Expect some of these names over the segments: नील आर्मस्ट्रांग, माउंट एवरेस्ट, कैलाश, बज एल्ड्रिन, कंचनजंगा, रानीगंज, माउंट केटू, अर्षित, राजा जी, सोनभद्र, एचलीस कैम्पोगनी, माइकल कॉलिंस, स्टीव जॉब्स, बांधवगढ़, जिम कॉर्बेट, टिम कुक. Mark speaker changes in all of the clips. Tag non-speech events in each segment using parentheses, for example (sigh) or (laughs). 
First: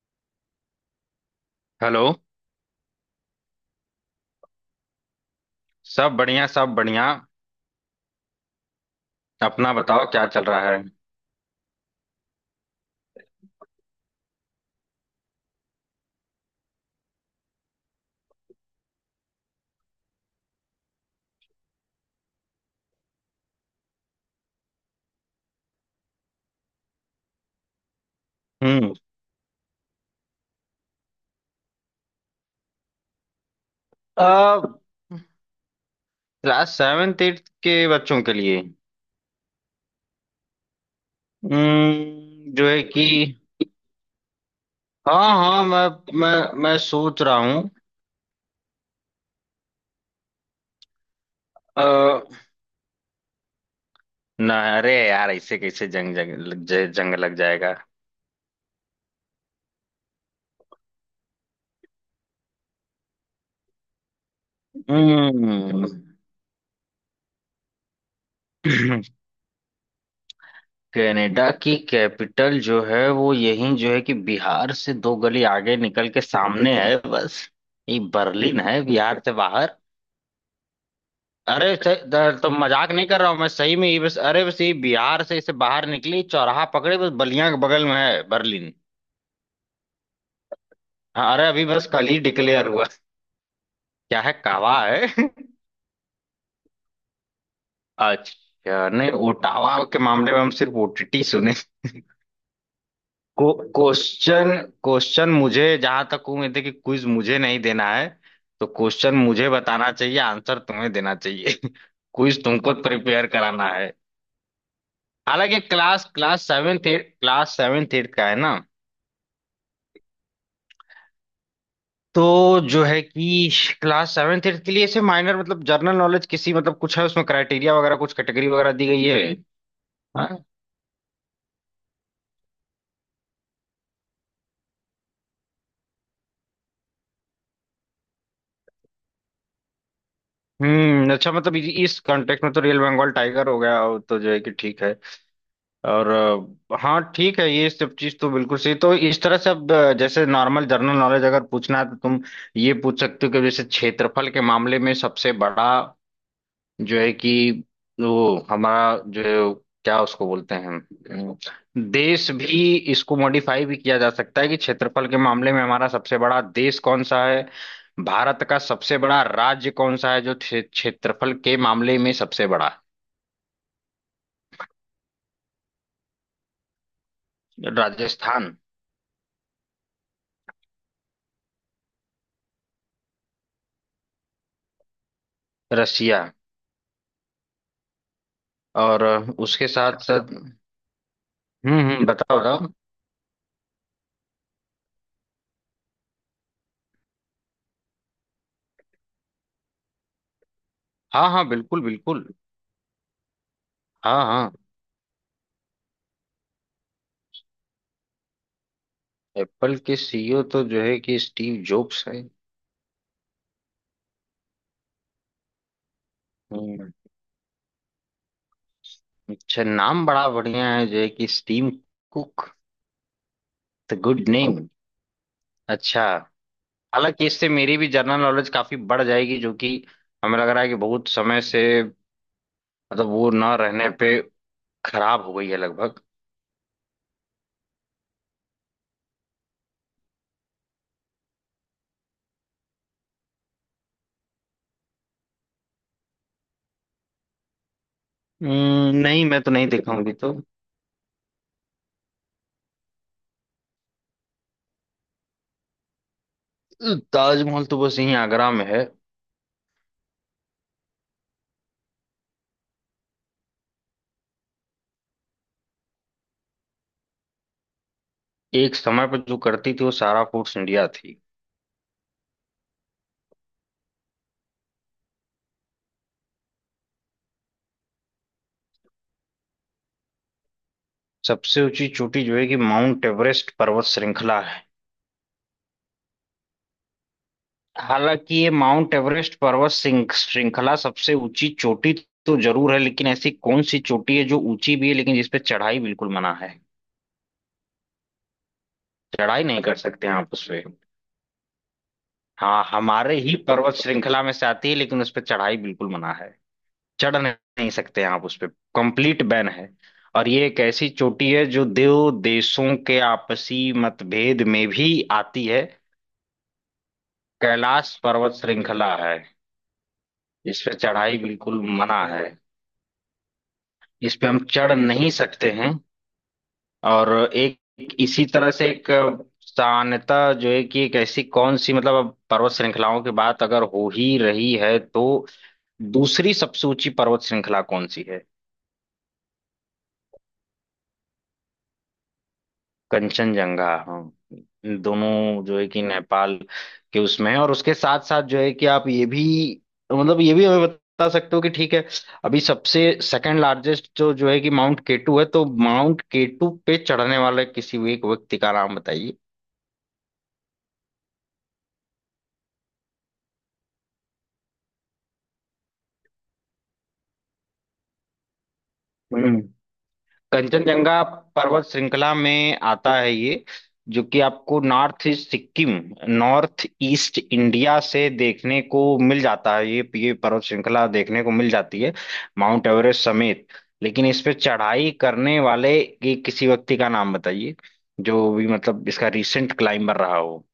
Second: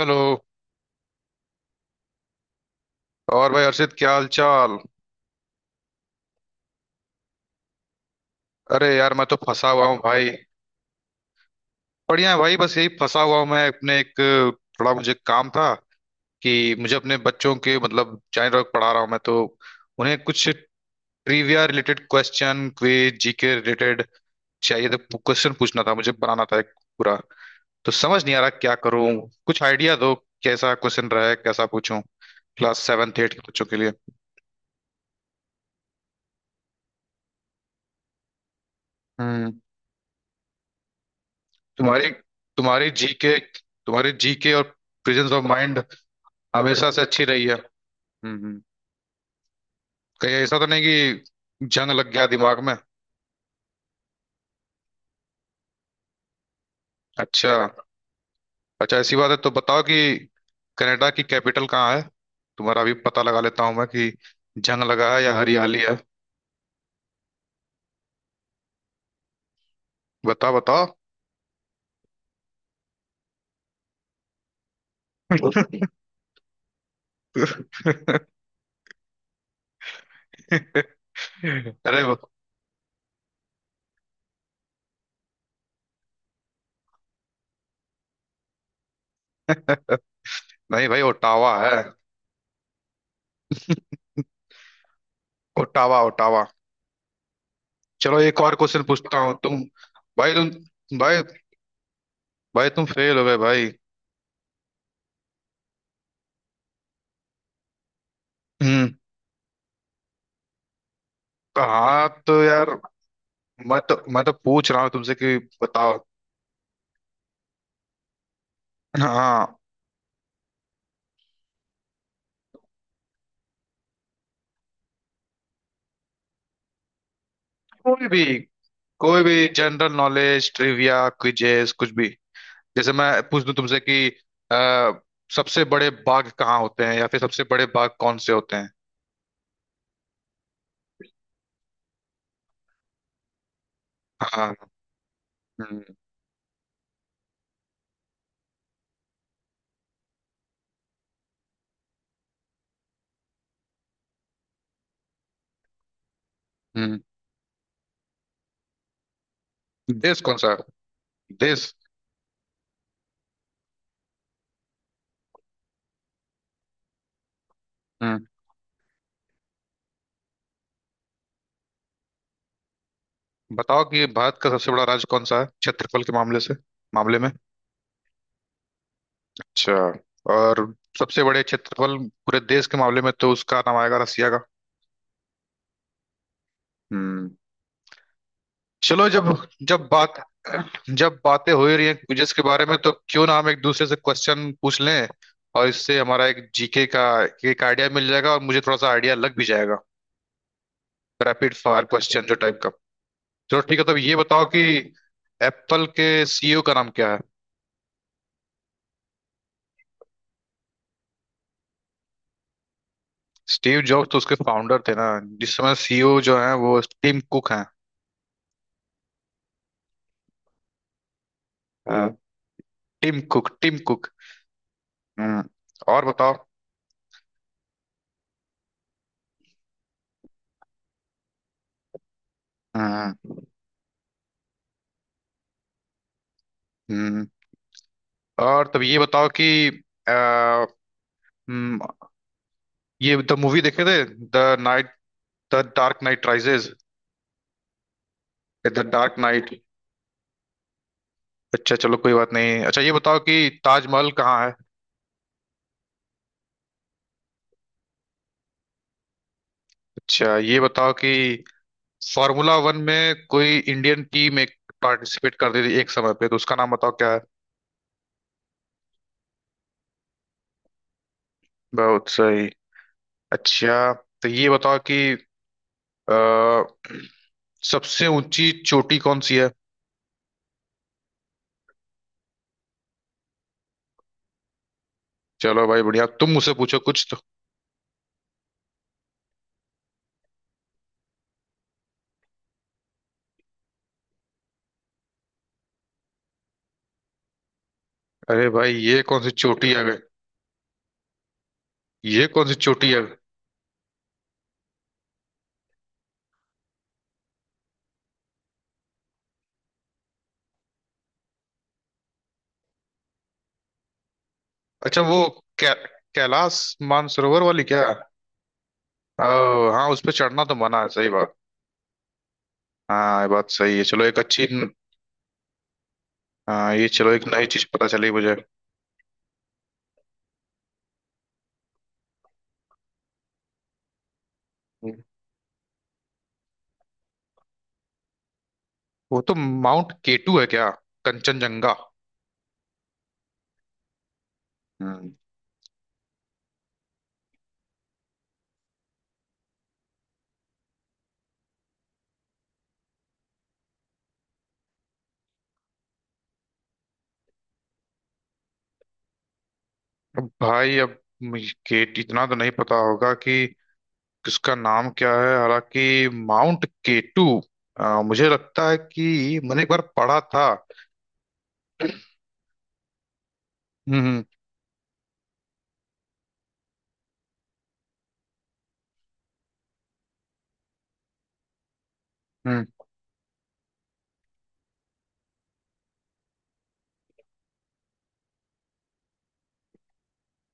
Speaker 1: Hello.
Speaker 2: Hello.
Speaker 1: और भाई अर्षित, क्या हाल चाल।
Speaker 2: सब बढ़िया सब बढ़िया।
Speaker 1: अरे यार, मैं तो फंसा
Speaker 2: अपना
Speaker 1: हुआ हूँ
Speaker 2: बताओ, क्या
Speaker 1: भाई।
Speaker 2: चल रहा है।
Speaker 1: बढ़िया है भाई, बस यही फंसा हुआ हूँ मैं अपने एक थोड़ा मुझे काम था कि मुझे अपने बच्चों के मतलब चाइल्ड वर्क पढ़ा रहा हूँ मैं, तो उन्हें कुछ trivia related question, quiz, GK related चाहिए, तो क्वेश्चन पूछना था, मुझे बनाना था एक पूरा। तो समझ नहीं आ रहा क्या
Speaker 2: हम्म।
Speaker 1: करूँ, कुछ आइडिया दो। कैसा क्वेश्चन रहे, कैसा पूछूं, क्लास सेवन एट के बच्चों के लिए।
Speaker 2: आ, क्लास सेवेंथ एट्थ के बच्चों के लिए।
Speaker 1: हम्म। तुम्हारी
Speaker 2: जो है
Speaker 1: तुम्हारी
Speaker 2: कि।
Speaker 1: जीके तुम्हारी जीके और
Speaker 2: हाँ
Speaker 1: प्रेजेंस ऑफ
Speaker 2: हाँ,
Speaker 1: माइंड
Speaker 2: मैं मैं
Speaker 1: हमेशा से
Speaker 2: सोच
Speaker 1: अच्छी
Speaker 2: रहा
Speaker 1: रही है।
Speaker 2: हूँ।
Speaker 1: हम्म। हम्म। कहीं ऐसा तो नहीं कि
Speaker 2: अ,
Speaker 1: जंग लग गया दिमाग में।
Speaker 2: ना, अरे यार, ऐसे कैसे जंग जंग लग जाए- जंग लग
Speaker 1: अच्छा।
Speaker 2: जाएगा।
Speaker 1: अच्छा, ऐसी बात है तो बताओ कि कनाडा की कैपिटल कहाँ है, तुम्हारा अभी पता लगा लेता हूँ मैं कि जंग लगा है या हरियाली
Speaker 2: हम्म।
Speaker 1: है।
Speaker 2: (clears throat)
Speaker 1: बताओ, बताओ।
Speaker 2: कनाडा की कैपिटल जो है वो यही जो है कि बिहार से दो गली आगे
Speaker 1: (laughs)
Speaker 2: निकल के सामने है बस। ये बर्लिन है बिहार से। अरे,
Speaker 1: अरे वो-
Speaker 2: तो मजाक नहीं कर रहा हूँ, मैं सही में ही, बस अरे बस ये बिहार से इसे बाहर निकली चौराहा पकड़े बस, बलिया के बगल में है बर्लिन।
Speaker 1: (laughs) नहीं भाई,
Speaker 2: हाँ, अरे
Speaker 1: ओटावा
Speaker 2: अभी
Speaker 1: है।
Speaker 2: बस कल ही डिक्लेयर हुआ। क्या है, कावा है। (laughs)
Speaker 1: Ottawa, Ottawa. चलो एक और क्वेश्चन
Speaker 2: अच्छा, नहीं
Speaker 1: पूछता हूँ।
Speaker 2: ओटावा के मामले में हम सिर्फ
Speaker 1: तुम भाई
Speaker 2: ओटीटी सुने।
Speaker 1: भाई तुम फेल हो गए
Speaker 2: को
Speaker 1: भाई।
Speaker 2: क्वेश्चन। क्वेश्चन मुझे, जहां तक उम्मीद है कि क्विज मुझे नहीं देना है, तो
Speaker 1: हम्म।
Speaker 2: क्वेश्चन मुझे बताना चाहिए, आंसर तुम्हें देना चाहिए। (laughs)
Speaker 1: हाँ, तो
Speaker 2: क्विज
Speaker 1: यार,
Speaker 2: तुमको प्रिपेयर कराना
Speaker 1: मैं
Speaker 2: है।
Speaker 1: तो मैं तो पूछ रहा हूँ तुमसे कि
Speaker 2: हालांकि
Speaker 1: बताओ।
Speaker 2: क्लास क्लास सेवेंथ एट का है ना।
Speaker 1: हाँ,
Speaker 2: तो जो है कि क्लास सेवेंथ एट्थ के लिए ऐसे माइनर, मतलब जनरल नॉलेज, किसी, मतलब कुछ है उसमें क्राइटेरिया वगैरह,
Speaker 1: कोई
Speaker 2: कुछ
Speaker 1: भी
Speaker 2: कैटेगरी वगैरह दी गई है।
Speaker 1: कोई भी जनरल
Speaker 2: हाँ?
Speaker 1: नॉलेज, ट्रिविया, क्विजेस, कुछ भी, जैसे मैं पूछ दूं तुमसे कि आ, सबसे बड़े बाघ कहाँ होते हैं, या फिर सबसे बड़े बाघ कौन से होते हैं।
Speaker 2: अच्छा, मतलब इस कॉन्टेक्स्ट में तो रियल बंगाल टाइगर हो गया वो, तो जो है कि
Speaker 1: हाँ।
Speaker 2: ठीक है।
Speaker 1: हम्म।
Speaker 2: और हाँ ठीक है, ये सब चीज तो बिल्कुल सही, तो इस तरह से अब जैसे नॉर्मल जनरल नॉलेज अगर पूछना है तो तुम ये पूछ सकते हो कि जैसे क्षेत्रफल के मामले में सबसे बड़ा
Speaker 1: हम्म।
Speaker 2: जो है कि वो हमारा जो, क्या
Speaker 1: देश
Speaker 2: उसको
Speaker 1: कौन सा
Speaker 2: बोलते हैं,
Speaker 1: है, देश।
Speaker 2: देश भी इसको मॉडिफाई भी किया जा सकता है कि क्षेत्रफल के मामले में हमारा सबसे बड़ा देश कौन सा है।
Speaker 1: हम्म।
Speaker 2: भारत का सबसे बड़ा राज्य कौन सा है जो क्षेत्रफल के मामले में सबसे बड़ा
Speaker 1: बताओ कि भारत का सबसे बड़ा राज्य कौन सा है, क्षेत्रफल के मामले में।
Speaker 2: है? राजस्थान।
Speaker 1: अच्छा। और सबसे बड़े क्षेत्रफल पूरे देश के मामले में तो उसका नाम आएगा रसिया का।
Speaker 2: रसिया।
Speaker 1: हम्म।
Speaker 2: और
Speaker 1: चलो, जब
Speaker 2: उसके
Speaker 1: जब
Speaker 2: साथ
Speaker 1: बात
Speaker 2: साथ।
Speaker 1: जब बातें हो ही रही
Speaker 2: हम्म,
Speaker 1: हैं
Speaker 2: हम्म,
Speaker 1: क्विजेस
Speaker 2: बताओ
Speaker 1: के बारे
Speaker 2: बताओ।
Speaker 1: में, तो क्यों ना हम एक दूसरे से क्वेश्चन पूछ लें, और इससे हमारा एक जीके का एक आइडिया मिल जाएगा, और मुझे थोड़ा सा आइडिया लग भी जाएगा।
Speaker 2: हाँ हाँ
Speaker 1: रैपिड
Speaker 2: बिल्कुल
Speaker 1: फायर क्वेश्चन
Speaker 2: बिल्कुल।
Speaker 1: जो टाइप का। चलो ठीक है, तब ये
Speaker 2: हाँ
Speaker 1: बताओ
Speaker 2: हाँ।
Speaker 1: कि एप्पल के सीईओ का नाम क्या है।
Speaker 2: एप्पल के सीईओ तो जो है कि स्टीव जॉब्स।
Speaker 1: स्टीव जॉब्स तो उसके फाउंडर थे ना, जिस समय सीईओ जो है वो
Speaker 2: है।
Speaker 1: टिम कुक हैं।
Speaker 2: अच्छा, नाम बड़ा बढ़िया है जो है कि स्टीम
Speaker 1: हाँ।
Speaker 2: Cook.
Speaker 1: टिम कुक, Tim
Speaker 2: the
Speaker 1: Cook.
Speaker 2: Good name.
Speaker 1: हम्म।
Speaker 2: अच्छा।
Speaker 1: और बताओ।
Speaker 2: हालांकि इससे मेरी भी जनरल नॉलेज काफी बढ़ जाएगी जो कि हमें लग रहा है कि बहुत समय से, मतलब वो
Speaker 1: हम्म।
Speaker 2: ना रहने पे खराब हो गई है लगभग।
Speaker 1: हम्म। और तब ये बताओ कि अ, हम्म, ये द मूवी देखे थे, the knight the dark knight rises, the dark
Speaker 2: नहीं मैं तो
Speaker 1: नाइट।
Speaker 2: नहीं दिखाऊंगी तो।
Speaker 1: अच्छा चलो कोई बात नहीं। अच्छा ये बताओ कि ताजमहल कहाँ है।
Speaker 2: ताजमहल तो बस यहीं आगरा में है।
Speaker 1: अच्छा ये बताओ कि फार्मूला वन में कोई इंडियन टीम एक पार्टिसिपेट कर रही थी एक समय पे, तो उसका नाम बताओ क्या है।
Speaker 2: एक समय पर जो करती थी वो सारा फूड्स इंडिया थी।
Speaker 1: बहुत सही। अच्छा तो ये बताओ कि अ, सबसे ऊंची चोटी कौन सी है।
Speaker 2: सबसे ऊंची चोटी जो है कि माउंट एवरेस्ट पर्वत श्रृंखला।
Speaker 1: चलो भाई बढ़िया, तुम मुझसे पूछो कुछ तो।
Speaker 2: हालांकि ये माउंट एवरेस्ट पर्वत श्रृंखला सबसे ऊंची चोटी तो जरूर है, लेकिन ऐसी कौन सी चोटी है जो ऊंची भी है लेकिन जिस पे चढ़ाई बिल्कुल मना है।
Speaker 1: अरे भाई, ये कौन सी
Speaker 2: चढ़ाई नहीं
Speaker 1: चोटी
Speaker 2: कर
Speaker 1: आ गई,
Speaker 2: सकते हैं आप उस पे।
Speaker 1: ये कौन सी
Speaker 2: हाँ,
Speaker 1: चोटी है।
Speaker 2: हमारे ही पर्वत श्रृंखला में से आती है लेकिन उस पे चढ़ाई बिल्कुल मना है। चढ़ नहीं नहीं सकते हैं आप उस पे। कंप्लीट बैन है। और ये एक ऐसी चोटी है जो दो देशों के आपसी मतभेद में भी
Speaker 1: अच्छा, वो
Speaker 2: आती है।
Speaker 1: कै, कैलाश मानसरोवर वाली क्या।
Speaker 2: कैलाश पर्वत श्रृंखला है।
Speaker 1: ओ, हाँ, उस पे चढ़ना तो
Speaker 2: इस पे
Speaker 1: मना है, सही
Speaker 2: चढ़ाई
Speaker 1: बात।
Speaker 2: बिल्कुल मना है।
Speaker 1: हाँ, ये बात सही है। चलो
Speaker 2: इस
Speaker 1: एक
Speaker 2: पे हम
Speaker 1: अच्छी
Speaker 2: चढ़ नहीं सकते हैं।
Speaker 1: हाँ, ये
Speaker 2: और
Speaker 1: चलो, एक नई
Speaker 2: एक
Speaker 1: चीज पता
Speaker 2: एक
Speaker 1: चली
Speaker 2: इसी
Speaker 1: मुझे।
Speaker 2: तरह से एक सान्यता जो है कि एक ऐसी कौन सी, मतलब अब पर्वत श्रृंखलाओं की बात अगर हो ही रही है तो दूसरी सबसे ऊंची पर्वत श्रृंखला कौन सी है।
Speaker 1: वो तो माउंट केटू है क्या। कंचनजंगा।
Speaker 2: कंचनजंगा। हाँ।
Speaker 1: हम्म।
Speaker 2: दोनों जो है कि नेपाल के उसमें है और उसके साथ साथ जो है कि आप ये भी, मतलब ये भी हमें बता सकते हो कि ठीक है, अभी सबसे सेकंड लार्जेस्ट जो जो है कि माउंट केटू है तो माउंट केटू पे चढ़ने वाले किसी भी एक व्यक्ति का नाम बताइए।
Speaker 1: अब भाई, अब मुझे केट इतना तो नहीं पता होगा कि किसका नाम क्या है, हालांकि माउंट केटू मुझे लगता है कि
Speaker 2: हम्म।
Speaker 1: मैंने एक बार पढ़ा था।
Speaker 2: कंचनजंगा पर्वत श्रृंखला में आता है ये,
Speaker 1: हम्म।
Speaker 2: जो कि
Speaker 1: हम्म।
Speaker 2: आपको north east Sikkim north east India से देखने को मिल जाता है, ये पर्वत श्रृंखला देखने को मिल जाती है,
Speaker 1: हम्म।
Speaker 2: माउंट एवरेस्ट समेत। लेकिन इस पे चढ़ाई करने वाले की किसी व्यक्ति का नाम बताइए, जो भी मतलब इसका रिसेंट क्लाइंबर रहा हो।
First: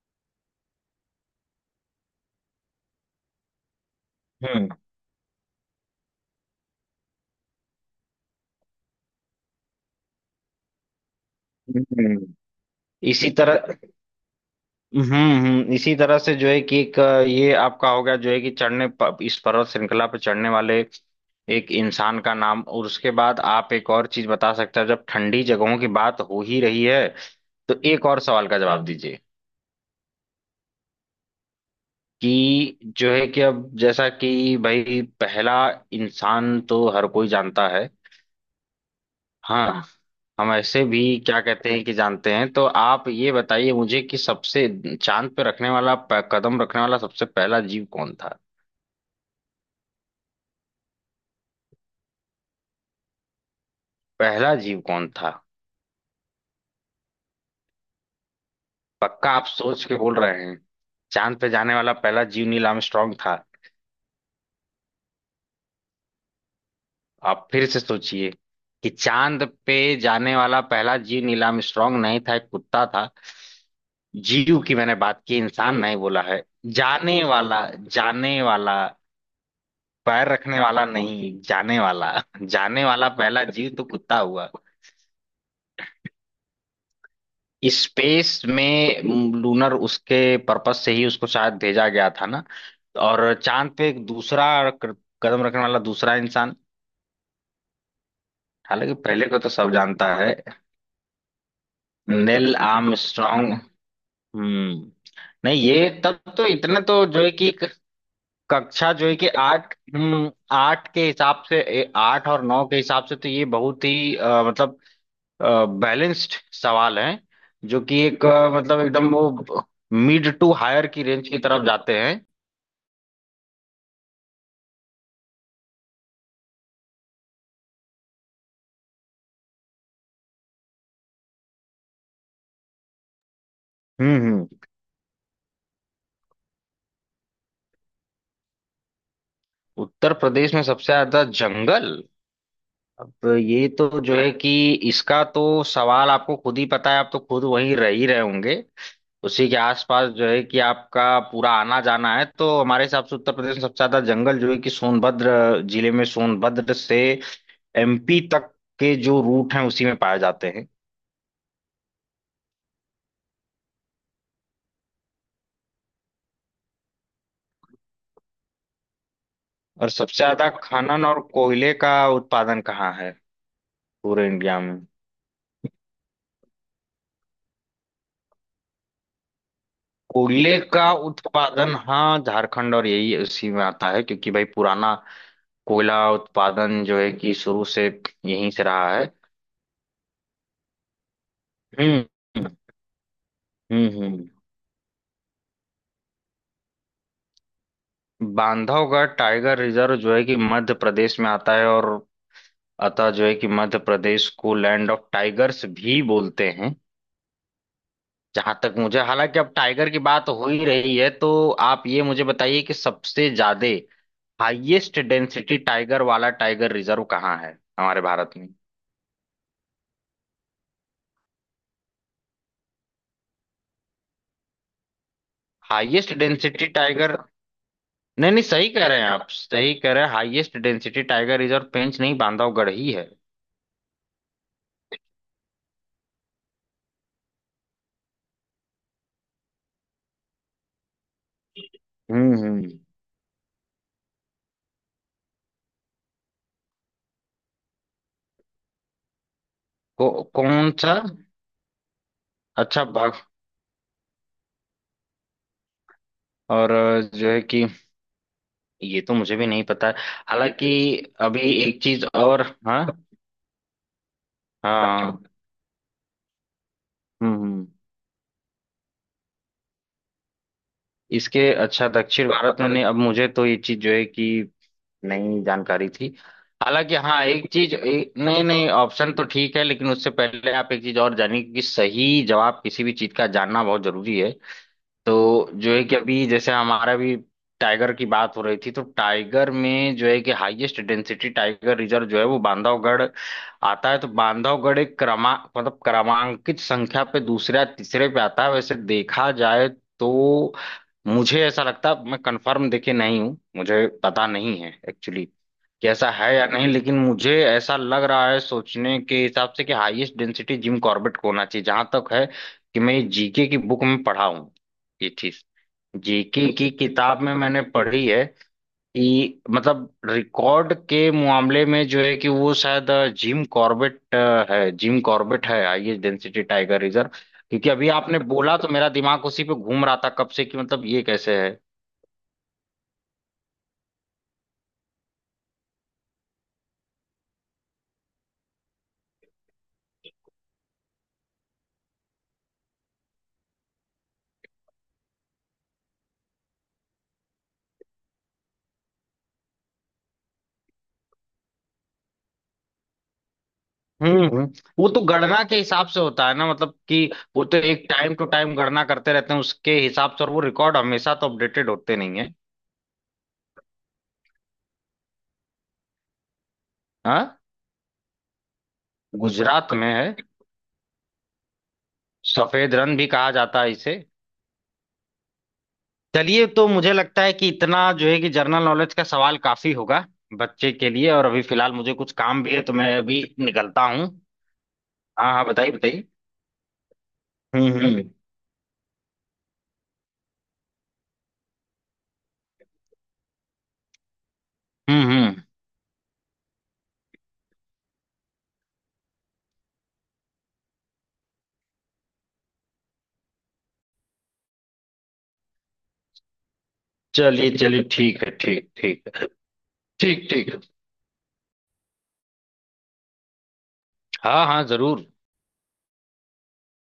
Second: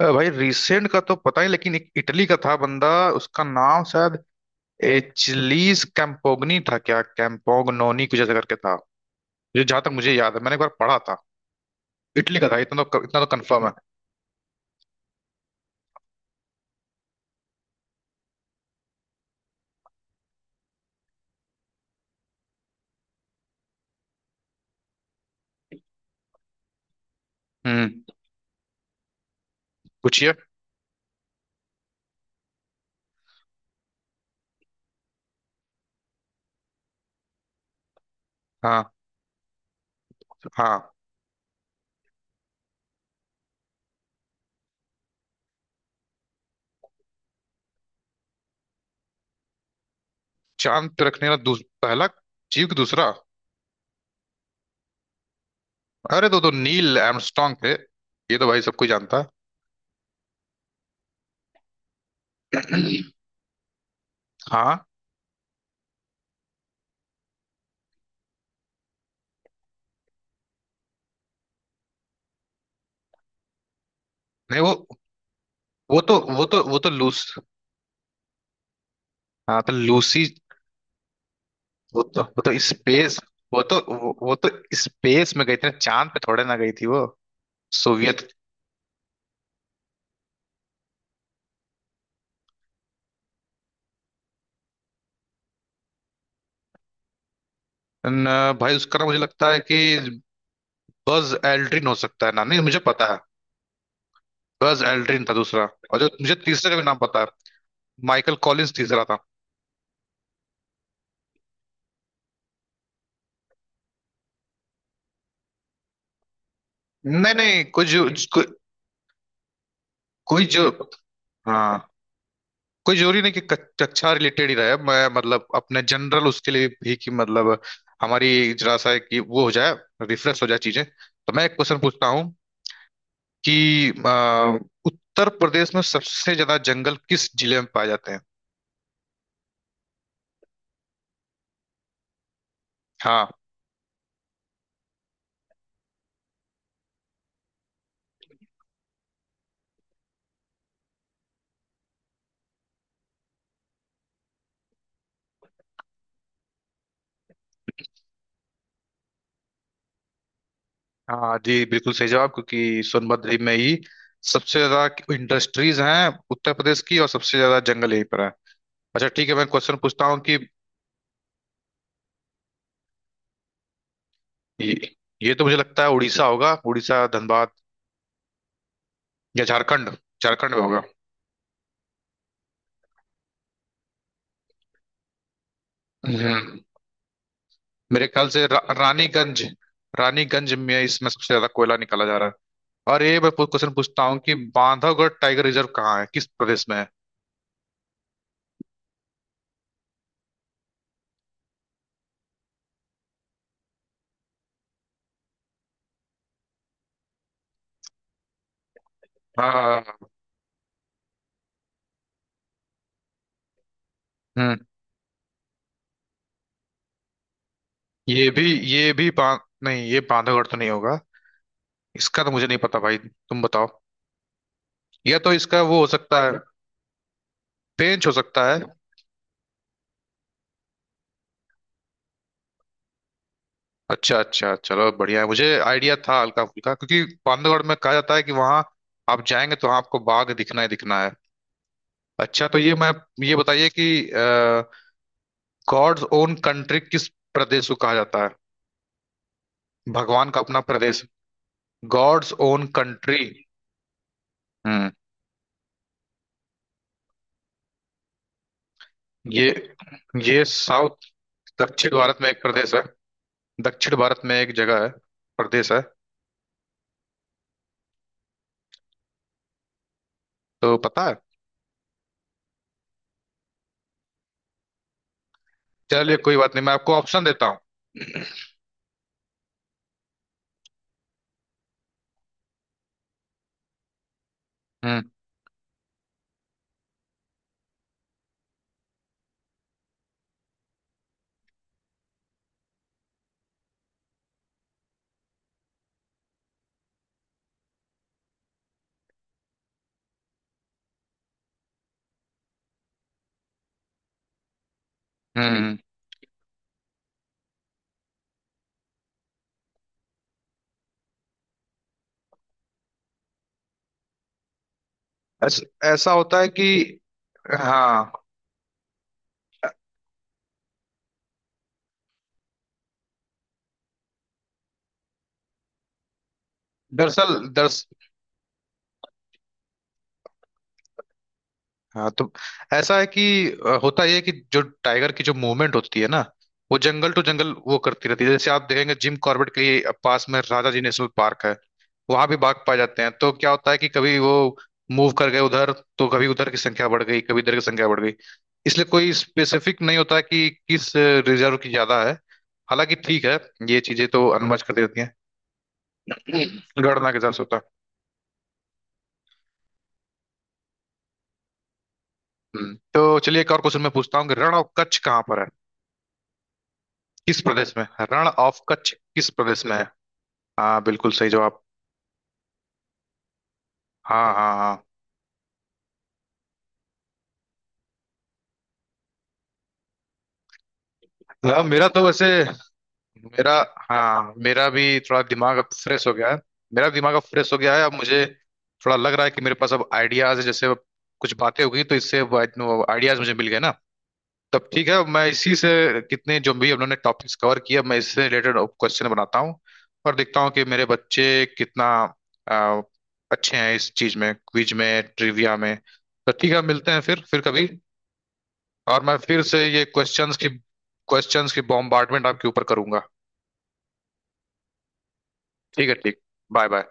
Speaker 1: भाई, रिसेंट का तो पता ही, लेकिन एक इटली का था बंदा, उसका नाम शायद
Speaker 2: हम्म
Speaker 1: एचलीस कैम्पोगनी था क्या, कैम्पोगनोनी कुछ ऐसा करके था, जो जहां तक मुझे याद है मैंने एक बार पढ़ा था।
Speaker 2: हम्म।
Speaker 1: इटली का था, इतना तो इतना
Speaker 2: इसी
Speaker 1: तो कंफर्म है।
Speaker 2: तरह। हम्म इसी तरह से जो है कि एक ये आपका हो गया जो है कि चढ़ने इस पर्वत श्रृंखला पर चढ़ने वाले एक इंसान का नाम, और उसके बाद आप एक और चीज बता सकते हैं जब ठंडी जगहों की बात हो ही रही है। तो
Speaker 1: हम्म।
Speaker 2: एक और सवाल का जवाब दीजिए
Speaker 1: पूछिए।
Speaker 2: कि जो है कि अब जैसा कि भाई पहला इंसान तो हर कोई जानता है।
Speaker 1: हाँ।
Speaker 2: हाँ। हम ऐसे
Speaker 1: हाँ।
Speaker 2: भी क्या कहते हैं कि जानते हैं, तो आप ये बताइए मुझे कि सबसे चांद पे रखने वाला कदम रखने वाला सबसे पहला जीव कौन था।
Speaker 1: चांद पे रखने वाला पहला जीव, की दूसरा।
Speaker 2: पहला जीव कौन था।
Speaker 1: अरे, तो नील आर्मस्ट्रांग थे, ये तो भाई सब कोई जानता है।
Speaker 2: पक्का आप सोच के बोल रहे हैं चांद पे जाने वाला पहला जीव नील आर्मस्ट्रांग था?
Speaker 1: हाँ।
Speaker 2: आप फिर से सोचिए कि चांद पे जाने वाला पहला जीव नील आर्मस्ट्रांग नहीं था, एक कुत्ता था।
Speaker 1: नहीं,
Speaker 2: जीव
Speaker 1: वो
Speaker 2: की मैंने बात की, इंसान नहीं
Speaker 1: वो तो
Speaker 2: बोला है।
Speaker 1: वो तो वो तो
Speaker 2: जाने
Speaker 1: लूस
Speaker 2: वाला, जाने वाला।
Speaker 1: हाँ, तो लूसी,
Speaker 2: पैर रखने वाला नहीं, जाने
Speaker 1: वो
Speaker 2: वाला।
Speaker 1: तो वो तो
Speaker 2: जाने वाला
Speaker 1: स्पेस,
Speaker 2: पहला
Speaker 1: वो
Speaker 2: जीव
Speaker 1: तो
Speaker 2: तो
Speaker 1: वो,
Speaker 2: कुत्ता
Speaker 1: वो तो
Speaker 2: हुआ।
Speaker 1: स्पेस में गई थी ना, चांद पे थोड़े ना गई थी वो, सोवियत।
Speaker 2: स्पेस में। लूनर उसके पर्पस से ही उसको शायद भेजा गया था ना। और चांद पे एक दूसरा कदम रखने वाला दूसरा इंसान।
Speaker 1: न, भाई,
Speaker 2: हालांकि
Speaker 1: उसका ना मुझे
Speaker 2: पहले को तो
Speaker 1: लगता है
Speaker 2: सब
Speaker 1: कि
Speaker 2: जानता है,
Speaker 1: बज एल्ड्रिन हो सकता है ना,
Speaker 2: नील
Speaker 1: नहीं, मुझे पता है,
Speaker 2: आर्मस्ट्रांग।
Speaker 1: बज
Speaker 2: हम्म।
Speaker 1: एल्ड्रिन था
Speaker 2: नहीं,
Speaker 1: दूसरा।
Speaker 2: ये
Speaker 1: और जो
Speaker 2: तब
Speaker 1: मुझे
Speaker 2: तो
Speaker 1: तीसरे का
Speaker 2: इतने
Speaker 1: भी नाम
Speaker 2: तो
Speaker 1: पता
Speaker 2: जो
Speaker 1: है,
Speaker 2: है कि एक
Speaker 1: माइकल कॉलिंस
Speaker 2: कक्षा
Speaker 1: तीसरा
Speaker 2: जो है
Speaker 1: था।
Speaker 2: कि आठ। हम्म। आठ के हिसाब से आठ और नौ के हिसाब से तो ये बहुत ही मतलब बैलेंस्ड सवाल हैं।
Speaker 1: नहीं, नहीं,
Speaker 2: जो
Speaker 1: कोई
Speaker 2: कि
Speaker 1: जो
Speaker 2: एक
Speaker 1: कोई
Speaker 2: मतलब एकदम वो मिड
Speaker 1: कोई
Speaker 2: टू
Speaker 1: जो
Speaker 2: हायर की रेंज की तरफ
Speaker 1: हाँ,
Speaker 2: जाते हैं।
Speaker 1: कोई जरूरी नहीं कि कक्षा रिलेटेड ही रहे, मैं मतलब अपने जनरल उसके लिए भी कि, मतलब हमारी जरा सा है कि वो हो जाए, रिफ्रेश हो जाए चीजें, तो मैं एक क्वेश्चन पूछता हूँ कि
Speaker 2: हम्म।
Speaker 1: अ, उत्तर प्रदेश में सबसे ज्यादा जंगल किस जिले में पाए जाते हैं।
Speaker 2: उत्तर प्रदेश में सबसे ज्यादा जंगल, अब
Speaker 1: हाँ।
Speaker 2: ये तो जो है कि इसका तो सवाल आपको खुद ही पता है। आप तो खुद वहीं रह ही रहे होंगे उसी के आसपास, जो है कि आपका पूरा आना जाना है, तो हमारे हिसाब से उत्तर प्रदेश में सबसे ज्यादा जंगल जो है कि सोनभद्र जिले में, सोनभद्र से एमपी तक के जो रूट हैं उसी में पाए जाते हैं।
Speaker 1: हाँ जी, बिल्कुल सही जवाब, क्योंकि सोनभद्र में ही सबसे ज्यादा इंडस्ट्रीज हैं उत्तर प्रदेश की, और सबसे ज्यादा जंगल यहीं पर है। अच्छा ठीक है, मैं क्वेश्चन
Speaker 2: और
Speaker 1: पूछता
Speaker 2: सबसे
Speaker 1: हूँ कि
Speaker 2: ज्यादा खनन और कोयले का उत्पादन कहाँ है पूरे इंडिया
Speaker 1: ये,
Speaker 2: में?
Speaker 1: ये तो मुझे लगता है उड़ीसा होगा, उड़ीसा, धनबाद या झारखंड, झारखंड
Speaker 2: कोयले
Speaker 1: में होगा।
Speaker 2: का उत्पादन, हाँ झारखंड, और यही उसी में आता है क्योंकि भाई पुराना कोयला
Speaker 1: हम्म,
Speaker 2: उत्पादन जो है कि शुरू से
Speaker 1: मेरे ख्याल से
Speaker 2: यहीं से रहा है।
Speaker 1: रानीगंज, रानीगंज में इसमें सबसे ज्यादा कोयला निकाला
Speaker 2: हम्म
Speaker 1: जा रहा है। और ये मैं क्वेश्चन पूछता हूँ
Speaker 2: हम्म।
Speaker 1: कि बांधवगढ़ टाइगर रिजर्व कहाँ है, किस प्रदेश में है।
Speaker 2: बांधवगढ़ टाइगर रिजर्व जो है कि मध्य प्रदेश में आता है, और अतः जो है कि मध्य प्रदेश को लैंड ऑफ टाइगर्स भी बोलते हैं। जहां तक मुझे, हालांकि अब टाइगर की
Speaker 1: हाँ।
Speaker 2: बात हो ही रही है, तो आप ये मुझे बताइए कि सबसे ज्यादा
Speaker 1: हम्म।
Speaker 2: हाईएस्ट डेंसिटी टाइगर वाला टाइगर रिजर्व कहाँ है हमारे
Speaker 1: ये
Speaker 2: भारत
Speaker 1: भी
Speaker 2: में।
Speaker 1: ये भी बां, नहीं, ये बांधवगढ़ तो नहीं होगा, इसका तो मुझे नहीं पता भाई, तुम बताओ, या तो इसका वो हो
Speaker 2: हाईएस्ट
Speaker 1: सकता है,
Speaker 2: डेंसिटी टाइगर।
Speaker 1: पेंच हो
Speaker 2: नहीं नहीं,
Speaker 1: सकता है।
Speaker 2: सही कह रहे हैं आप, सही कह रहे हैं, highest density tiger reserve Pench नहीं, बांधवगढ़ ही है।
Speaker 1: अच्छा, अच्छा, चलो बढ़िया है, मुझे आइडिया था हल्का फुल्का क्योंकि बांधवगढ़ में कहा जाता है कि वहां आप जाएंगे तो वहाँ आपको बाघ दिखना ही दिखना है। अच्छा, तो
Speaker 2: हम्म।
Speaker 1: ये बताइए कि गॉड्स ओन कंट्री किस प्रदेश को कहा जाता है,
Speaker 2: को,
Speaker 1: भगवान का अपना
Speaker 2: कौन सा।
Speaker 1: प्रदेश, गॉड्स ओन
Speaker 2: अच्छा भाग।
Speaker 1: कंट्री। हम्म।
Speaker 2: और जो है कि ये तो मुझे भी
Speaker 1: ये
Speaker 2: नहीं पता है।
Speaker 1: ये
Speaker 2: हालांकि।
Speaker 1: साउथ
Speaker 2: अभी एक
Speaker 1: दक्षिण
Speaker 2: चीज
Speaker 1: भारत में एक
Speaker 2: और।
Speaker 1: प्रदेश है,
Speaker 2: हाँ।
Speaker 1: दक्षिण भारत में एक जगह है,
Speaker 2: हाँ।
Speaker 1: प्रदेश है,
Speaker 2: हम्म हम्म।
Speaker 1: तो पता है।
Speaker 2: इसके, अच्छा दक्षिण भारत में नहीं, अब मुझे तो ये चीज जो है कि नहीं जानकारी थी।
Speaker 1: चलिए कोई बात नहीं, मैं आपको
Speaker 2: हालांकि हाँ
Speaker 1: ऑप्शन देता
Speaker 2: एक
Speaker 1: हूँ।
Speaker 2: चीज नहीं नहीं, ऑप्शन तो ठीक है, लेकिन उससे पहले आप एक चीज और जानिए कि सही जवाब किसी भी चीज का जानना बहुत जरूरी है।
Speaker 1: हम्म।
Speaker 2: तो जो है कि अभी जैसे हमारा भी टाइगर की बात हो रही थी तो टाइगर में जो है कि हाईएस्ट डेंसिटी टाइगर रिजर्व जो है वो बांधवगढ़ आता है। तो बांधवगढ़ एक क्रमांकित संख्या पे दूसरा तीसरे पे आता है वैसे देखा जाए। तो मुझे ऐसा लगता है, मैं कंफर्म देखे नहीं हूँ, मुझे पता नहीं है एक्चुअली
Speaker 1: हम्म। हम्म।
Speaker 2: कि ऐसा है या नहीं, लेकिन मुझे ऐसा लग रहा है सोचने के हिसाब से कि हाईएस्ट डेंसिटी जिम कॉर्बेट को होना चाहिए, जहां तक है कि मैं जीके की बुक में पढ़ा हूं ये चीज।
Speaker 1: ऐसा होता
Speaker 2: जीके
Speaker 1: है कि,
Speaker 2: की किताब में मैंने पढ़ी
Speaker 1: हाँ,
Speaker 2: है कि मतलब रिकॉर्ड के मामले में जो है कि वो शायद जिम कॉर्बेट है। जिम कॉर्बेट है हाईएस्ट डेंसिटी टाइगर रिजर्व,
Speaker 1: दरअसल,
Speaker 2: क्योंकि अभी आपने बोला तो मेरा दिमाग उसी पे घूम रहा था कब से कि मतलब ये कैसे है।
Speaker 1: तो ऐसा है कि होता यह है कि जो टाइगर की जो मूवमेंट होती है ना, वो जंगल टू जंगल वो करती रहती है, जैसे आप देखेंगे जिम कॉर्बेट के ही पास में राजा जी नेशनल पार्क है, वहां भी बाघ पाए जाते हैं, तो क्या होता है कि कभी वो मूव कर गए उधर, तो कभी उधर की संख्या बढ़ गई, कभी इधर की संख्या बढ़ गई, इसलिए कोई स्पेसिफिक नहीं होता कि किस रिजर्व की ज्यादा है, हालांकि ठीक है, ये चीजें
Speaker 2: हम्म
Speaker 1: तो
Speaker 2: हम्म।
Speaker 1: अनुमति कर
Speaker 2: वो
Speaker 1: देती
Speaker 2: तो
Speaker 1: हैं,
Speaker 2: गणना के हिसाब से होता है ना, मतलब कि
Speaker 1: गणना के हिसाब से
Speaker 2: वो
Speaker 1: होता
Speaker 2: तो
Speaker 1: है।
Speaker 2: एक टाइम टू टाइम गणना करते रहते हैं उसके हिसाब से, और वो रिकॉर्ड हमेशा तो अपडेटेड होते नहीं है।
Speaker 1: हम्म। तो चलिए एक और क्वेश्चन मैं पूछता हूँ कि रण ऑफ कच्छ कहाँ पर है,
Speaker 2: हाँ।
Speaker 1: किस प्रदेश में है? रण ऑफ कच्छ किस प्रदेश
Speaker 2: गुजरात
Speaker 1: में है।
Speaker 2: में है।
Speaker 1: हाँ बिल्कुल सही जवाब।
Speaker 2: सफेद रण भी कहा जाता है इसे।
Speaker 1: हाँ, हाँ, हाँ।
Speaker 2: चलिए तो मुझे लगता है कि इतना जो है कि जनरल नॉलेज का सवाल काफी होगा बच्चे के लिए, और अभी
Speaker 1: हाँ,
Speaker 2: फिलहाल
Speaker 1: मेरा
Speaker 2: मुझे
Speaker 1: तो
Speaker 2: कुछ
Speaker 1: वैसे
Speaker 2: काम भी है, तो मैं अभी
Speaker 1: मेरा
Speaker 2: निकलता हूँ।
Speaker 1: हाँ, मेरा भी थोड़ा
Speaker 2: हाँ हाँ
Speaker 1: दिमाग अब
Speaker 2: बताइए बताइए।
Speaker 1: फ्रेश हो गया है, मेरा दिमाग अब फ्रेश हो
Speaker 2: हम्म
Speaker 1: गया है, अब
Speaker 2: हम्म
Speaker 1: मुझे थोड़ा लग रहा है कि मेरे पास अब आइडियाज है, जैसे अब कुछ बातें हो गई तो इससे आइडियाज मुझे मिल गए ना, तब ठीक है मैं
Speaker 2: हम्म।
Speaker 1: इसी से कितने जो भी उन्होंने टॉपिक्स कवर किया मैं इससे रिलेटेड क्वेश्चन बनाता हूँ, और देखता हूँ कि मेरे बच्चे कितना अ, अच्छे हैं इस चीज में, क्विज में, ट्रिविया में। तो ठीक है, मिलते हैं फिर
Speaker 2: चलिए
Speaker 1: कभी,
Speaker 2: चलिए ठीक है, ठीक
Speaker 1: और
Speaker 2: ठीक
Speaker 1: मैं
Speaker 2: है।
Speaker 1: फिर से ये
Speaker 2: ठीक
Speaker 1: क्वेश्चंस की
Speaker 2: ठीक।
Speaker 1: क्वेश्चंस की बॉम्बार्डमेंट आपके ऊपर करूंगा।
Speaker 2: हाँ हाँ जरूर।
Speaker 1: ठीक है। ठीक। Bye bye.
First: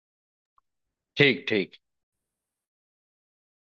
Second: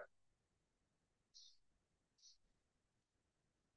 Speaker 2: ठीक ठीक।